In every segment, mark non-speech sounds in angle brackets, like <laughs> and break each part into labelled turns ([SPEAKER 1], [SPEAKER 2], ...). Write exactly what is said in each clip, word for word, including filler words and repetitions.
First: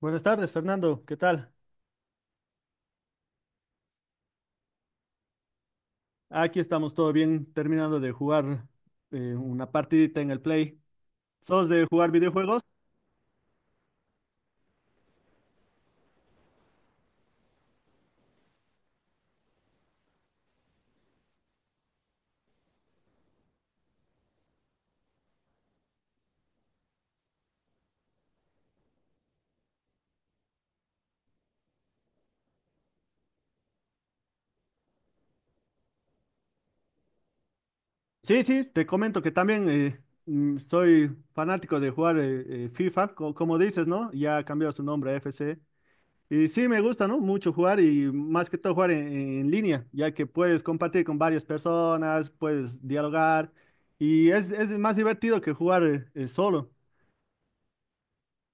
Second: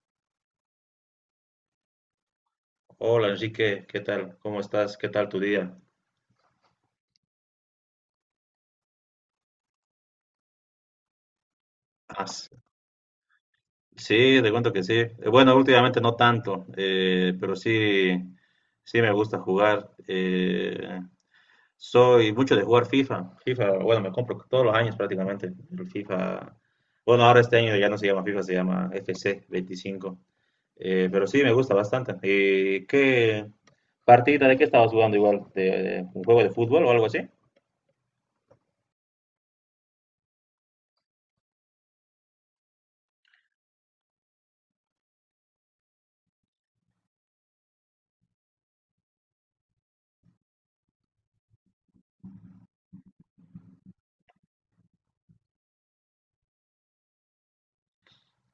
[SPEAKER 1] Buenas tardes, Fernando. ¿Qué tal?
[SPEAKER 2] Hola Enrique, ¿qué tal? ¿Cómo estás? ¿Qué tal tu día?
[SPEAKER 1] Aquí estamos todo bien, terminando de jugar eh, una partidita en el Play. ¿Sos de jugar
[SPEAKER 2] Ah, s-
[SPEAKER 1] videojuegos?
[SPEAKER 2] sí, te cuento que sí. Eh, Bueno, últimamente no tanto, eh, pero sí, sí me gusta jugar. Eh, soy mucho de jugar FIFA. FIFA, bueno, me compro todos los años prácticamente. El FIFA, bueno, ahora este año ya no se llama FIFA, se llama F C veinticinco. Eh, pero sí, me gusta bastante. ¿Y qué partida de qué estabas jugando igual? ¿De, de un juego de fútbol o algo así?
[SPEAKER 1] Sí, sí, te comento que también eh, mm, soy fanático de jugar eh, eh, FIFA, co- como dices, ¿no? Ya ha cambiado su nombre a F C. Y sí, me gusta, ¿no? Mucho jugar y más que todo jugar en, en línea, ya que puedes compartir con varias personas, puedes dialogar y es, es más divertido que jugar eh, eh, solo.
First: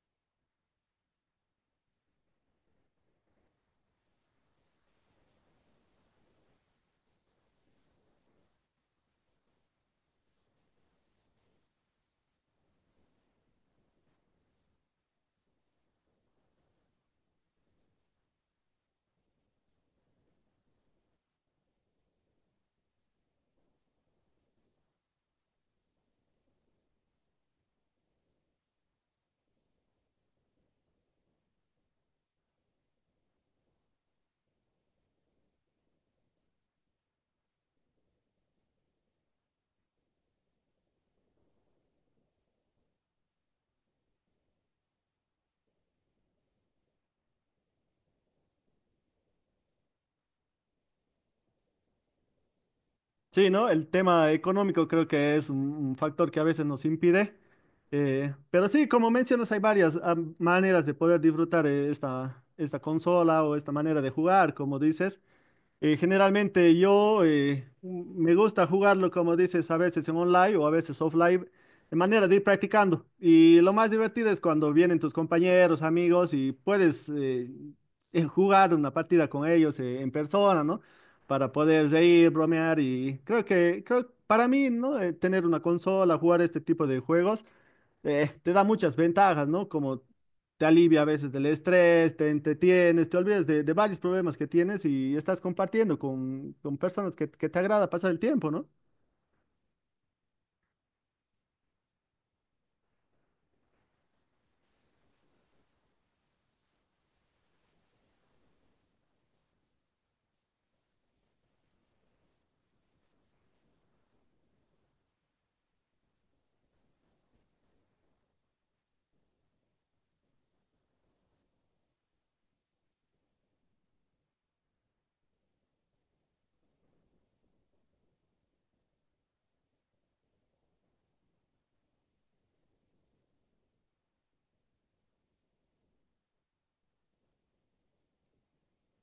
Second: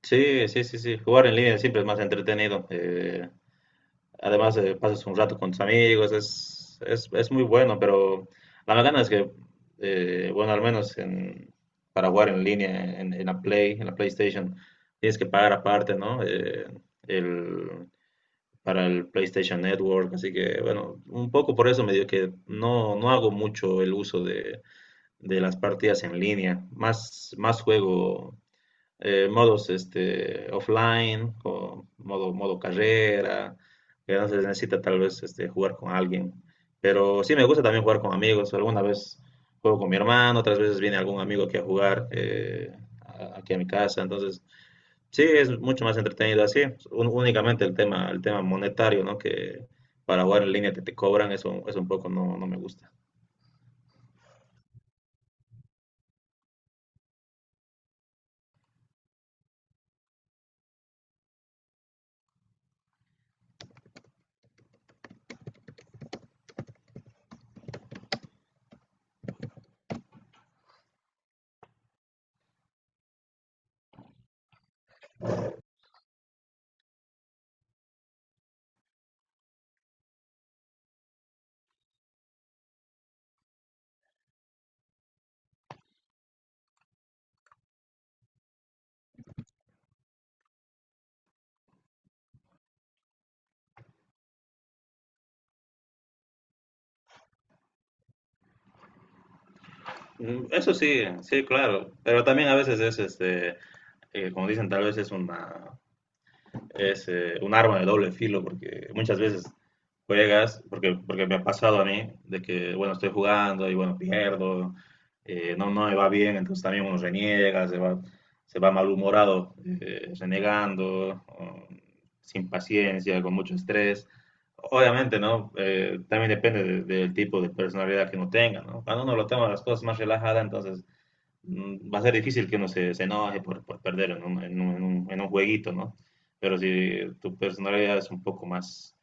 [SPEAKER 2] Sí, sí, sí, sí. Jugar en línea siempre es más entretenido. Eh, además, eh, pasas un rato con tus amigos, es, es, es muy bueno, pero la verdad es que, eh, bueno, al menos en, para jugar en línea, en, en la Play, en la PlayStation, tienes que pagar aparte, ¿no? Eh, el, para el PlayStation Network, así que, bueno, un poco por eso me dio que no, no hago mucho el uso de, de las partidas en línea. Más, más juego eh, modos este, offline, o modo, modo carrera, que no se necesita tal vez este, jugar con alguien. Pero sí me gusta también jugar con amigos. Alguna vez juego con mi hermano, otras veces viene algún amigo aquí a jugar eh, a- aquí a mi casa. Entonces, sí, es mucho más entretenido así. Un- únicamente el tema, el tema monetario, ¿no? Que para jugar en línea te, te cobran, eso, eso un poco no, no me gusta.
[SPEAKER 1] Sí, ¿no? El tema económico creo que es un, un factor que a veces nos impide. Eh, pero sí, como mencionas, hay varias ah, maneras de poder disfrutar eh, esta, esta consola o esta manera de jugar, como dices. Eh, generalmente yo eh, me gusta jugarlo, como dices, a veces en online o a veces offline, de manera de ir practicando. Y lo más divertido es cuando vienen tus compañeros, amigos y puedes eh, eh, jugar una partida con ellos eh, en persona, ¿no? Para poder reír, bromear y creo que, creo, para mí, ¿no? Eh, tener una consola, jugar este tipo de juegos eh, te da muchas ventajas, ¿no? Como te alivia a veces del estrés, te entretienes, te olvidas de, de varios problemas que tienes y estás compartiendo con, con personas que, que te agrada pasar el tiempo, ¿no?
[SPEAKER 2] Mm, eso sí, sí, claro. Pero también a veces es, este, eh, como dicen, tal vez es una, es eh, un arma de doble filo porque muchas veces juegas, porque, porque me ha pasado a mí, de que, bueno, estoy jugando y, bueno, pierdo, eh, no, no me va bien, entonces también uno reniega, se va, se va malhumorado, eh, renegando, o sin paciencia, con mucho estrés. Obviamente, ¿no? Eh, también depende de- del tipo de personalidad que uno tenga, ¿no? Cuando uno lo toma las cosas más relajadas, entonces mm, va a ser difícil que uno se, se enoje por, por perder en un, en un- en un- en un jueguito, ¿no? Pero si tu personalidad es un poco más,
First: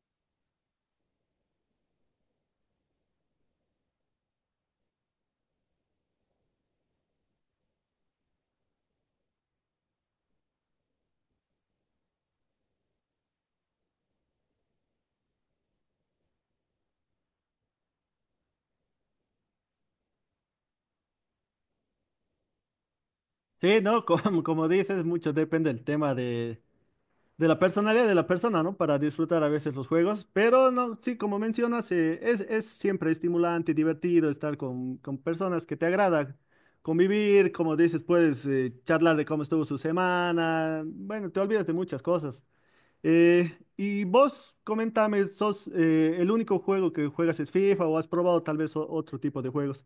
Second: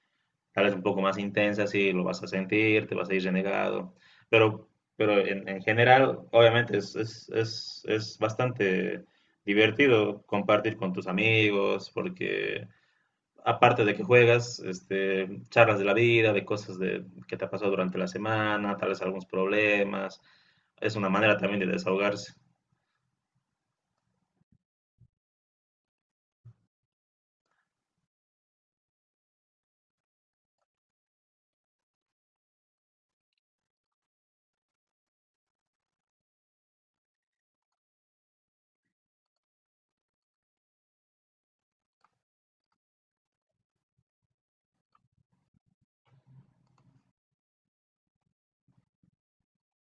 [SPEAKER 2] tal vez un poco más intensa, sí, lo vas a sentir, te vas a ir renegado. Pero, pero en, en general, obviamente, es, es, es, es bastante divertido compartir con tus amigos, porque aparte de que juegas, este, charlas de la vida, de cosas de, que te ha pasado durante la semana, tal vez algunos problemas. Es una manera también de desahogarse.
[SPEAKER 1] Sí, ¿no? <laughs> Como, como dices, mucho depende del tema de, de la personalidad de la persona, ¿no? Para disfrutar a veces los juegos, pero no, sí, como mencionas, eh, es, es siempre estimulante y divertido estar con, con personas que te agrada. Convivir, como dices, puedes eh, charlar de cómo estuvo su semana. Bueno, te olvidas de muchas cosas. Eh, y vos, comentame, ¿sos eh, el único juego que juegas es FIFA o has probado tal vez o- otro tipo de juegos?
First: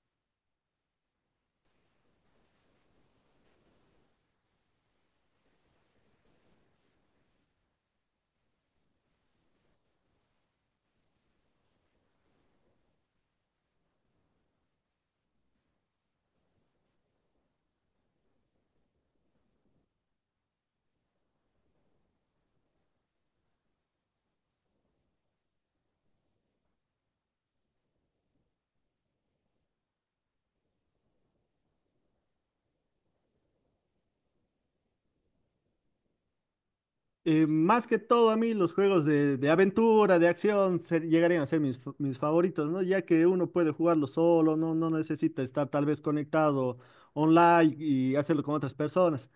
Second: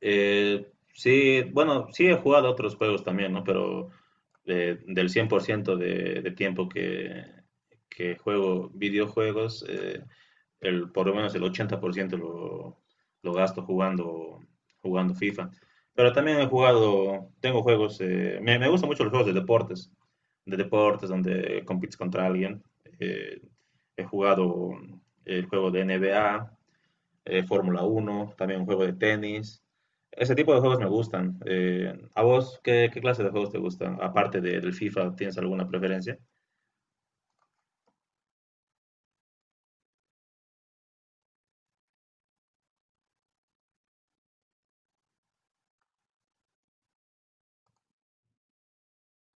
[SPEAKER 2] Eh, sí, bueno, sí he jugado a otros juegos también, ¿no? Pero eh, del cien por ciento de, de tiempo que, que juego videojuegos, eh, el, por lo menos el ochenta por ciento lo, lo gasto jugando, jugando FIFA. Pero también he jugado, tengo juegos, eh, me, me gustan mucho los juegos de deportes, de deportes donde compites contra alguien. Eh, He jugado el juego de N B A, eh, Fórmula uno, también un juego de tenis. Ese tipo de juegos me gustan. Eh, ¿a vos qué, qué clase de juegos te gustan? Aparte de- del FIFA, ¿tienes alguna preferencia?
[SPEAKER 1] Eh, más que todo a mí los juegos de, de aventura, de acción, ser- llegarían a ser mis, fa- mis favoritos, ¿no? Ya que uno puede jugarlo solo, no, no necesita estar tal vez conectado online y hacerlo con otras personas.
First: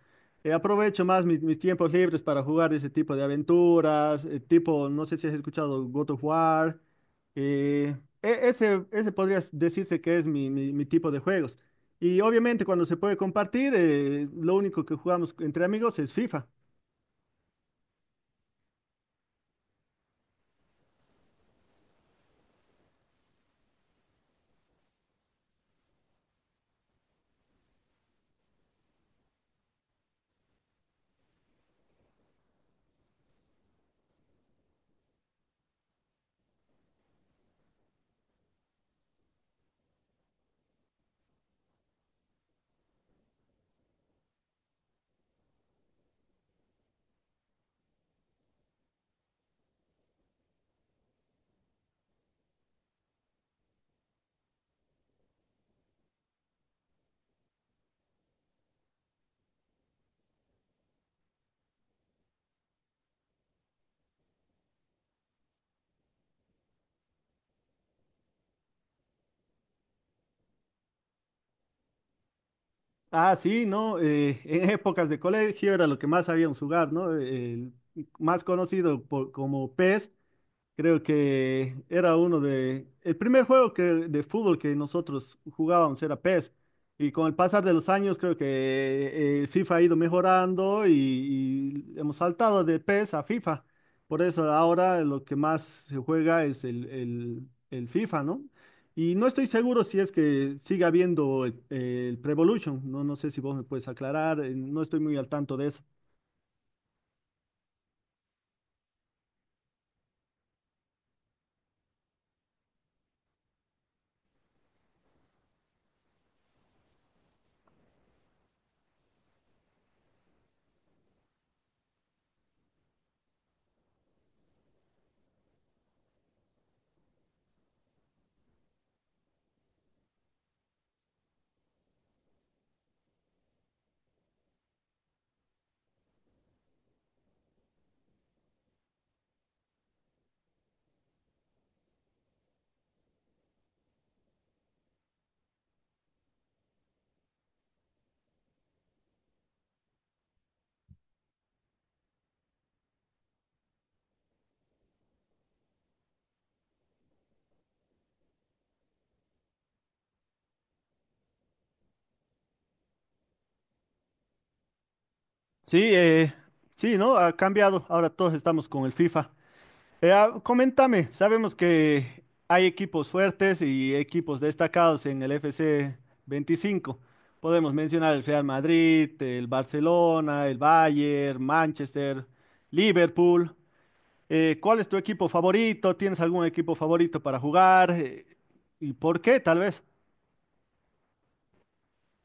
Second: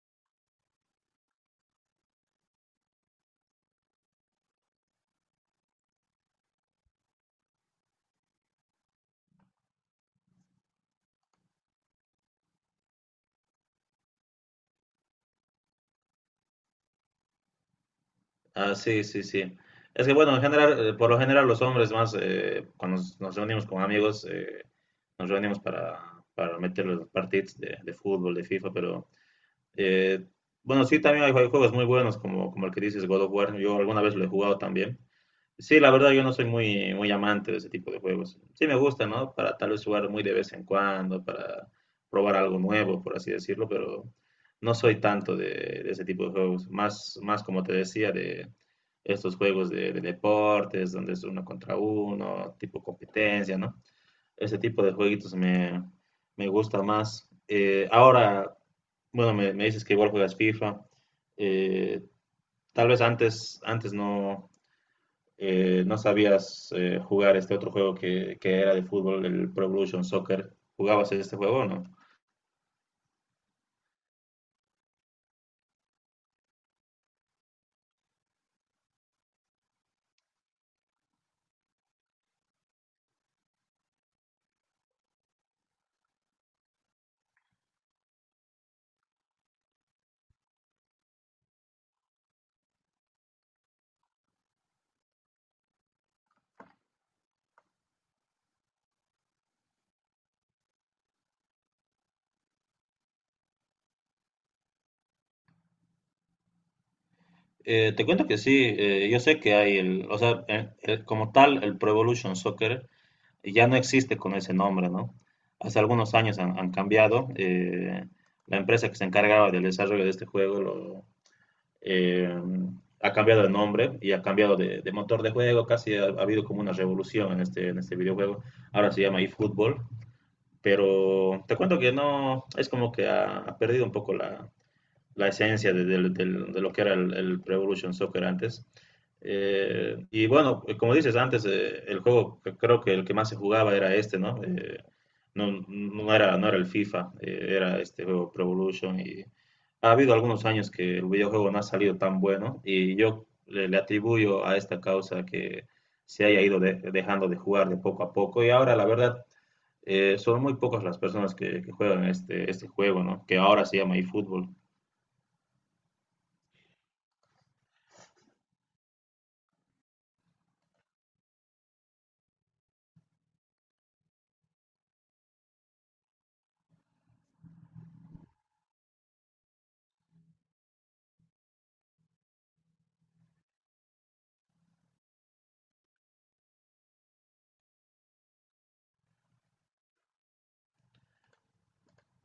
[SPEAKER 1] Eh, aprovecho más mis, mis tiempos libres para jugar ese tipo de aventuras, eh, tipo, no sé si has escuchado God of War. eh, e- Ese, ese podría decirse que es mi, mi- mi tipo de juegos. Y obviamente cuando se puede compartir, eh, lo único que jugamos entre amigos es FIFA.
[SPEAKER 2] Ah, sí, sí, sí. Es que bueno, en general, eh, por lo general los hombres más, eh, cuando nos, nos reunimos con amigos, eh, nos reunimos para, para meter los partidos de, de fútbol, de FIFA, pero eh, bueno, sí, también hay, hay juegos muy buenos como, como el que dices, God of War. Yo alguna vez lo he jugado también. Sí, la verdad yo no soy muy, muy amante de ese tipo de juegos. Sí me gusta, ¿no? Para tal vez jugar muy de vez en cuando, para probar algo nuevo, por así decirlo, pero no soy tanto de, de ese tipo de juegos. Más, más como te decía, de estos juegos de, de deportes, donde es uno contra uno, tipo competencia, ¿no? Ese tipo de jueguitos me, me gusta más. Eh, ahora, bueno, me, me dices que igual juegas FIFA. Eh, Tal vez antes, antes no eh, no sabías eh, jugar este otro juego que, que era de fútbol, el Pro Evolution Soccer. ¿Jugabas este juego o no?
[SPEAKER 1] Ah, sí, ¿no? Eh, en épocas de colegio era lo que más sabíamos jugar, ¿no? El más conocido por- como P E S, creo que era uno de... El primer juego que, de fútbol que nosotros jugábamos era P E S. Y con el pasar de los años creo que eh, el FIFA ha ido mejorando y, y hemos saltado de P E S a FIFA. Por eso ahora lo que más se juega es el, el- el FIFA, ¿no? Y no estoy seguro si es que sigue habiendo el, el evolution. No, no sé si vos me puedes aclarar. eh, No estoy muy al tanto de eso.
[SPEAKER 2] Eh, te cuento que sí, eh, yo sé que hay el, o sea, el- el- como tal, el Pro Evolution Soccer ya no existe con ese nombre, ¿no? Hace algunos años han, han cambiado. Eh, la empresa que se encargaba del desarrollo de este juego lo, eh, ha cambiado de nombre y ha cambiado de, de motor de juego. Casi ha, ha habido como una revolución en este, en este videojuego. Ahora se llama eFootball. Pero te cuento que no, es como que ha, ha perdido un poco la, la esencia de, de- del- de lo que era el, el Pro Evolution Soccer antes. Eh, y bueno, eh, como dices antes, eh, el juego que creo que el que más se jugaba era este, ¿no? Eh, no, no era, no era el FIFA, eh, era este juego Pro Evolution y ha habido algunos años que el videojuego no ha salido tan bueno y yo le, le atribuyo a esta causa que se haya ido de- dejando de jugar de poco a poco y ahora la verdad eh, son muy pocas las personas que, que juegan este, este juego, ¿no? Que ahora se llama eFootball.
[SPEAKER 1] Sí, eh, sí, ¿no? Ha cambiado. Ahora todos estamos con el FIFA. Eh, ah, coméntame, sabemos que hay equipos fuertes y equipos destacados en el F C veinticinco. Podemos mencionar el Real Madrid, el Barcelona, el Bayern, Manchester, Liverpool. Eh, ¿cuál es tu equipo favorito? ¿Tienes algún equipo favorito para jugar? Eh, ¿y por qué? Tal vez.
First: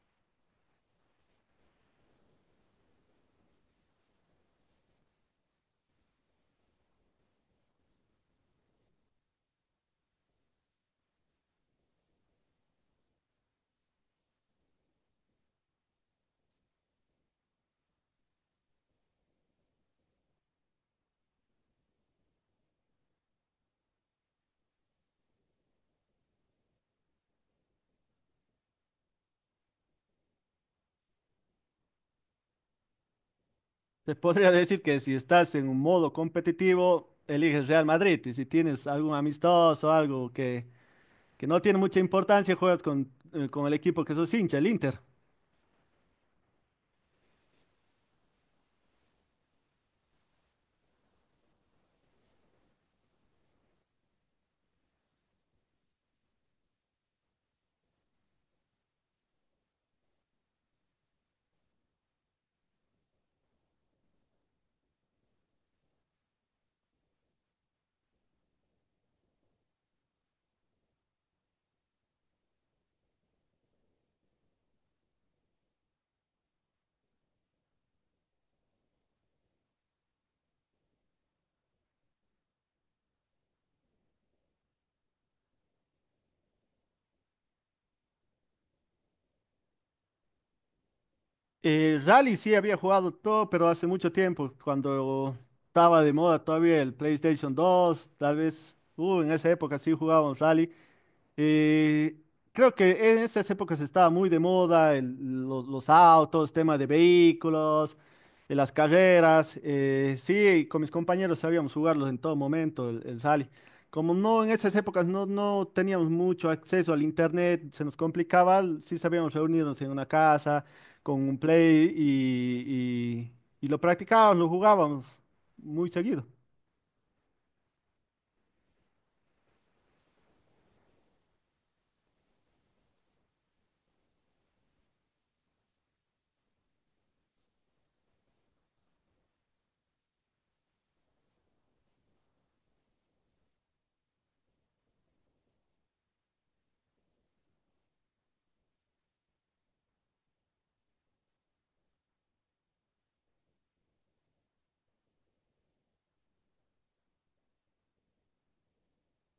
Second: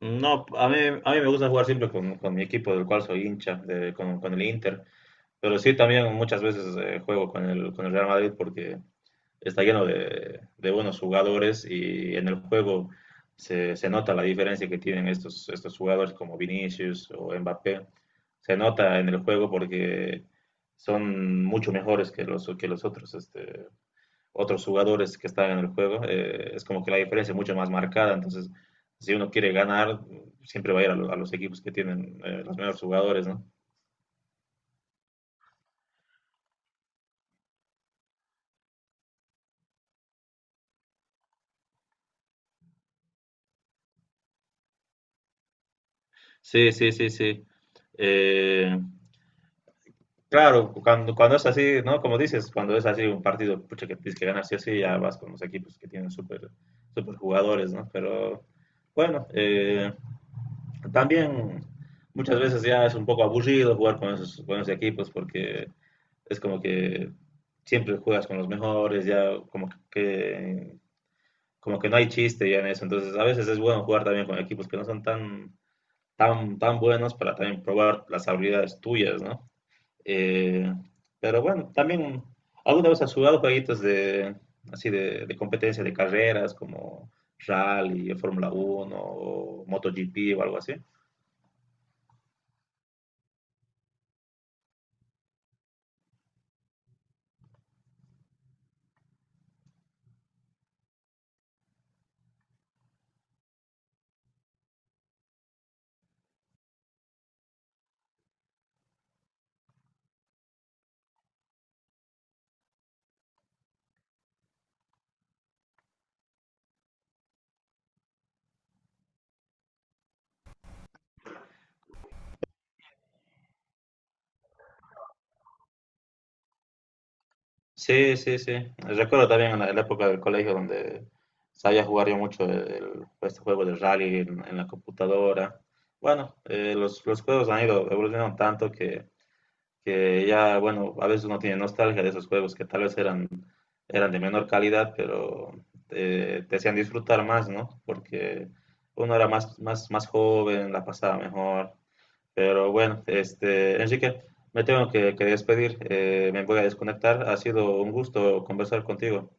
[SPEAKER 2] No, a mí, a mí me gusta jugar siempre con, con mi equipo del cual soy hincha, de- con, con el Inter, pero sí también muchas veces eh, juego con el, con el Real Madrid porque está lleno de, de buenos jugadores y en el juego se, se nota la diferencia que tienen estos, estos jugadores como Vinicius o Mbappé. Se nota en el juego porque son mucho mejores que los, que los otros este, otros jugadores que están en el juego, eh, es como que la diferencia es mucho más marcada. Entonces, si uno quiere ganar, siempre va a ir a, lo- a los equipos que tienen eh, los mejores jugadores, ¿no?
[SPEAKER 1] Se podría decir que si estás en un modo competitivo, eliges Real Madrid, y si tienes algún amistoso, algo que que no tiene mucha importancia, juegas con, eh, con el equipo que sos hincha, el Inter.
[SPEAKER 2] Sí, sí, sí, sí. Eh, claro, cuando, cuando es así, ¿no? Como dices, cuando es así un partido, pucha, que tienes que ganar sí o sí, ya vas con los equipos que tienen súper súper jugadores, ¿no? Pero bueno, eh, también muchas veces ya es un poco aburrido jugar con esos, con esos equipos porque es como que siempre juegas con los mejores, ya como que, como que no hay chiste ya en eso. Entonces a veces es bueno jugar también con equipos que no son tan, tan, tan buenos para también probar las habilidades tuyas, ¿no? Eh, pero bueno, también alguna vez has jugado jueguitos de, así de, de competencia de carreras como rally, Fórmula uno o MotoGP o algo así.
[SPEAKER 1] Eh, Rally sí había jugado todo, pero hace mucho tiempo, cuando estaba de moda todavía el PlayStation dos, tal vez, uh, en esa época sí jugábamos Rally. Eh, Creo que en esas épocas estaba muy de moda el- los, los autos, tema de vehículos, eh, las carreras. Eh, sí, con mis compañeros sabíamos jugarlos en todo momento, el, el rally. Como no en esas épocas no, no teníamos mucho acceso al internet, se nos complicaba, l- sí sabíamos reunirnos en una casa con un play y, y y lo practicábamos, lo jugábamos muy seguido.
[SPEAKER 2] Sí, sí, sí. Recuerdo también en la, en la época del colegio donde sabía jugar yo mucho el- este juego de rally en, en la computadora. Bueno, eh, los, los juegos han ido evolucionando tanto que, que ya, bueno, a veces uno tiene nostalgia de esos juegos que tal vez eran, eran de menor calidad, pero eh, te hacían disfrutar más, ¿no? Porque uno era más, más, más joven, la pasaba mejor. Pero bueno, este, Enrique, me tengo que, que despedir. Eh, me voy a desconectar. Ha sido un gusto conversar contigo.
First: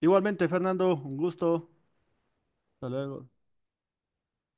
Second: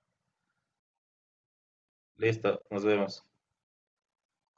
[SPEAKER 1] Igualmente, Fernando, un gusto.
[SPEAKER 2] Listo, nos
[SPEAKER 1] Hasta
[SPEAKER 2] vemos.
[SPEAKER 1] luego.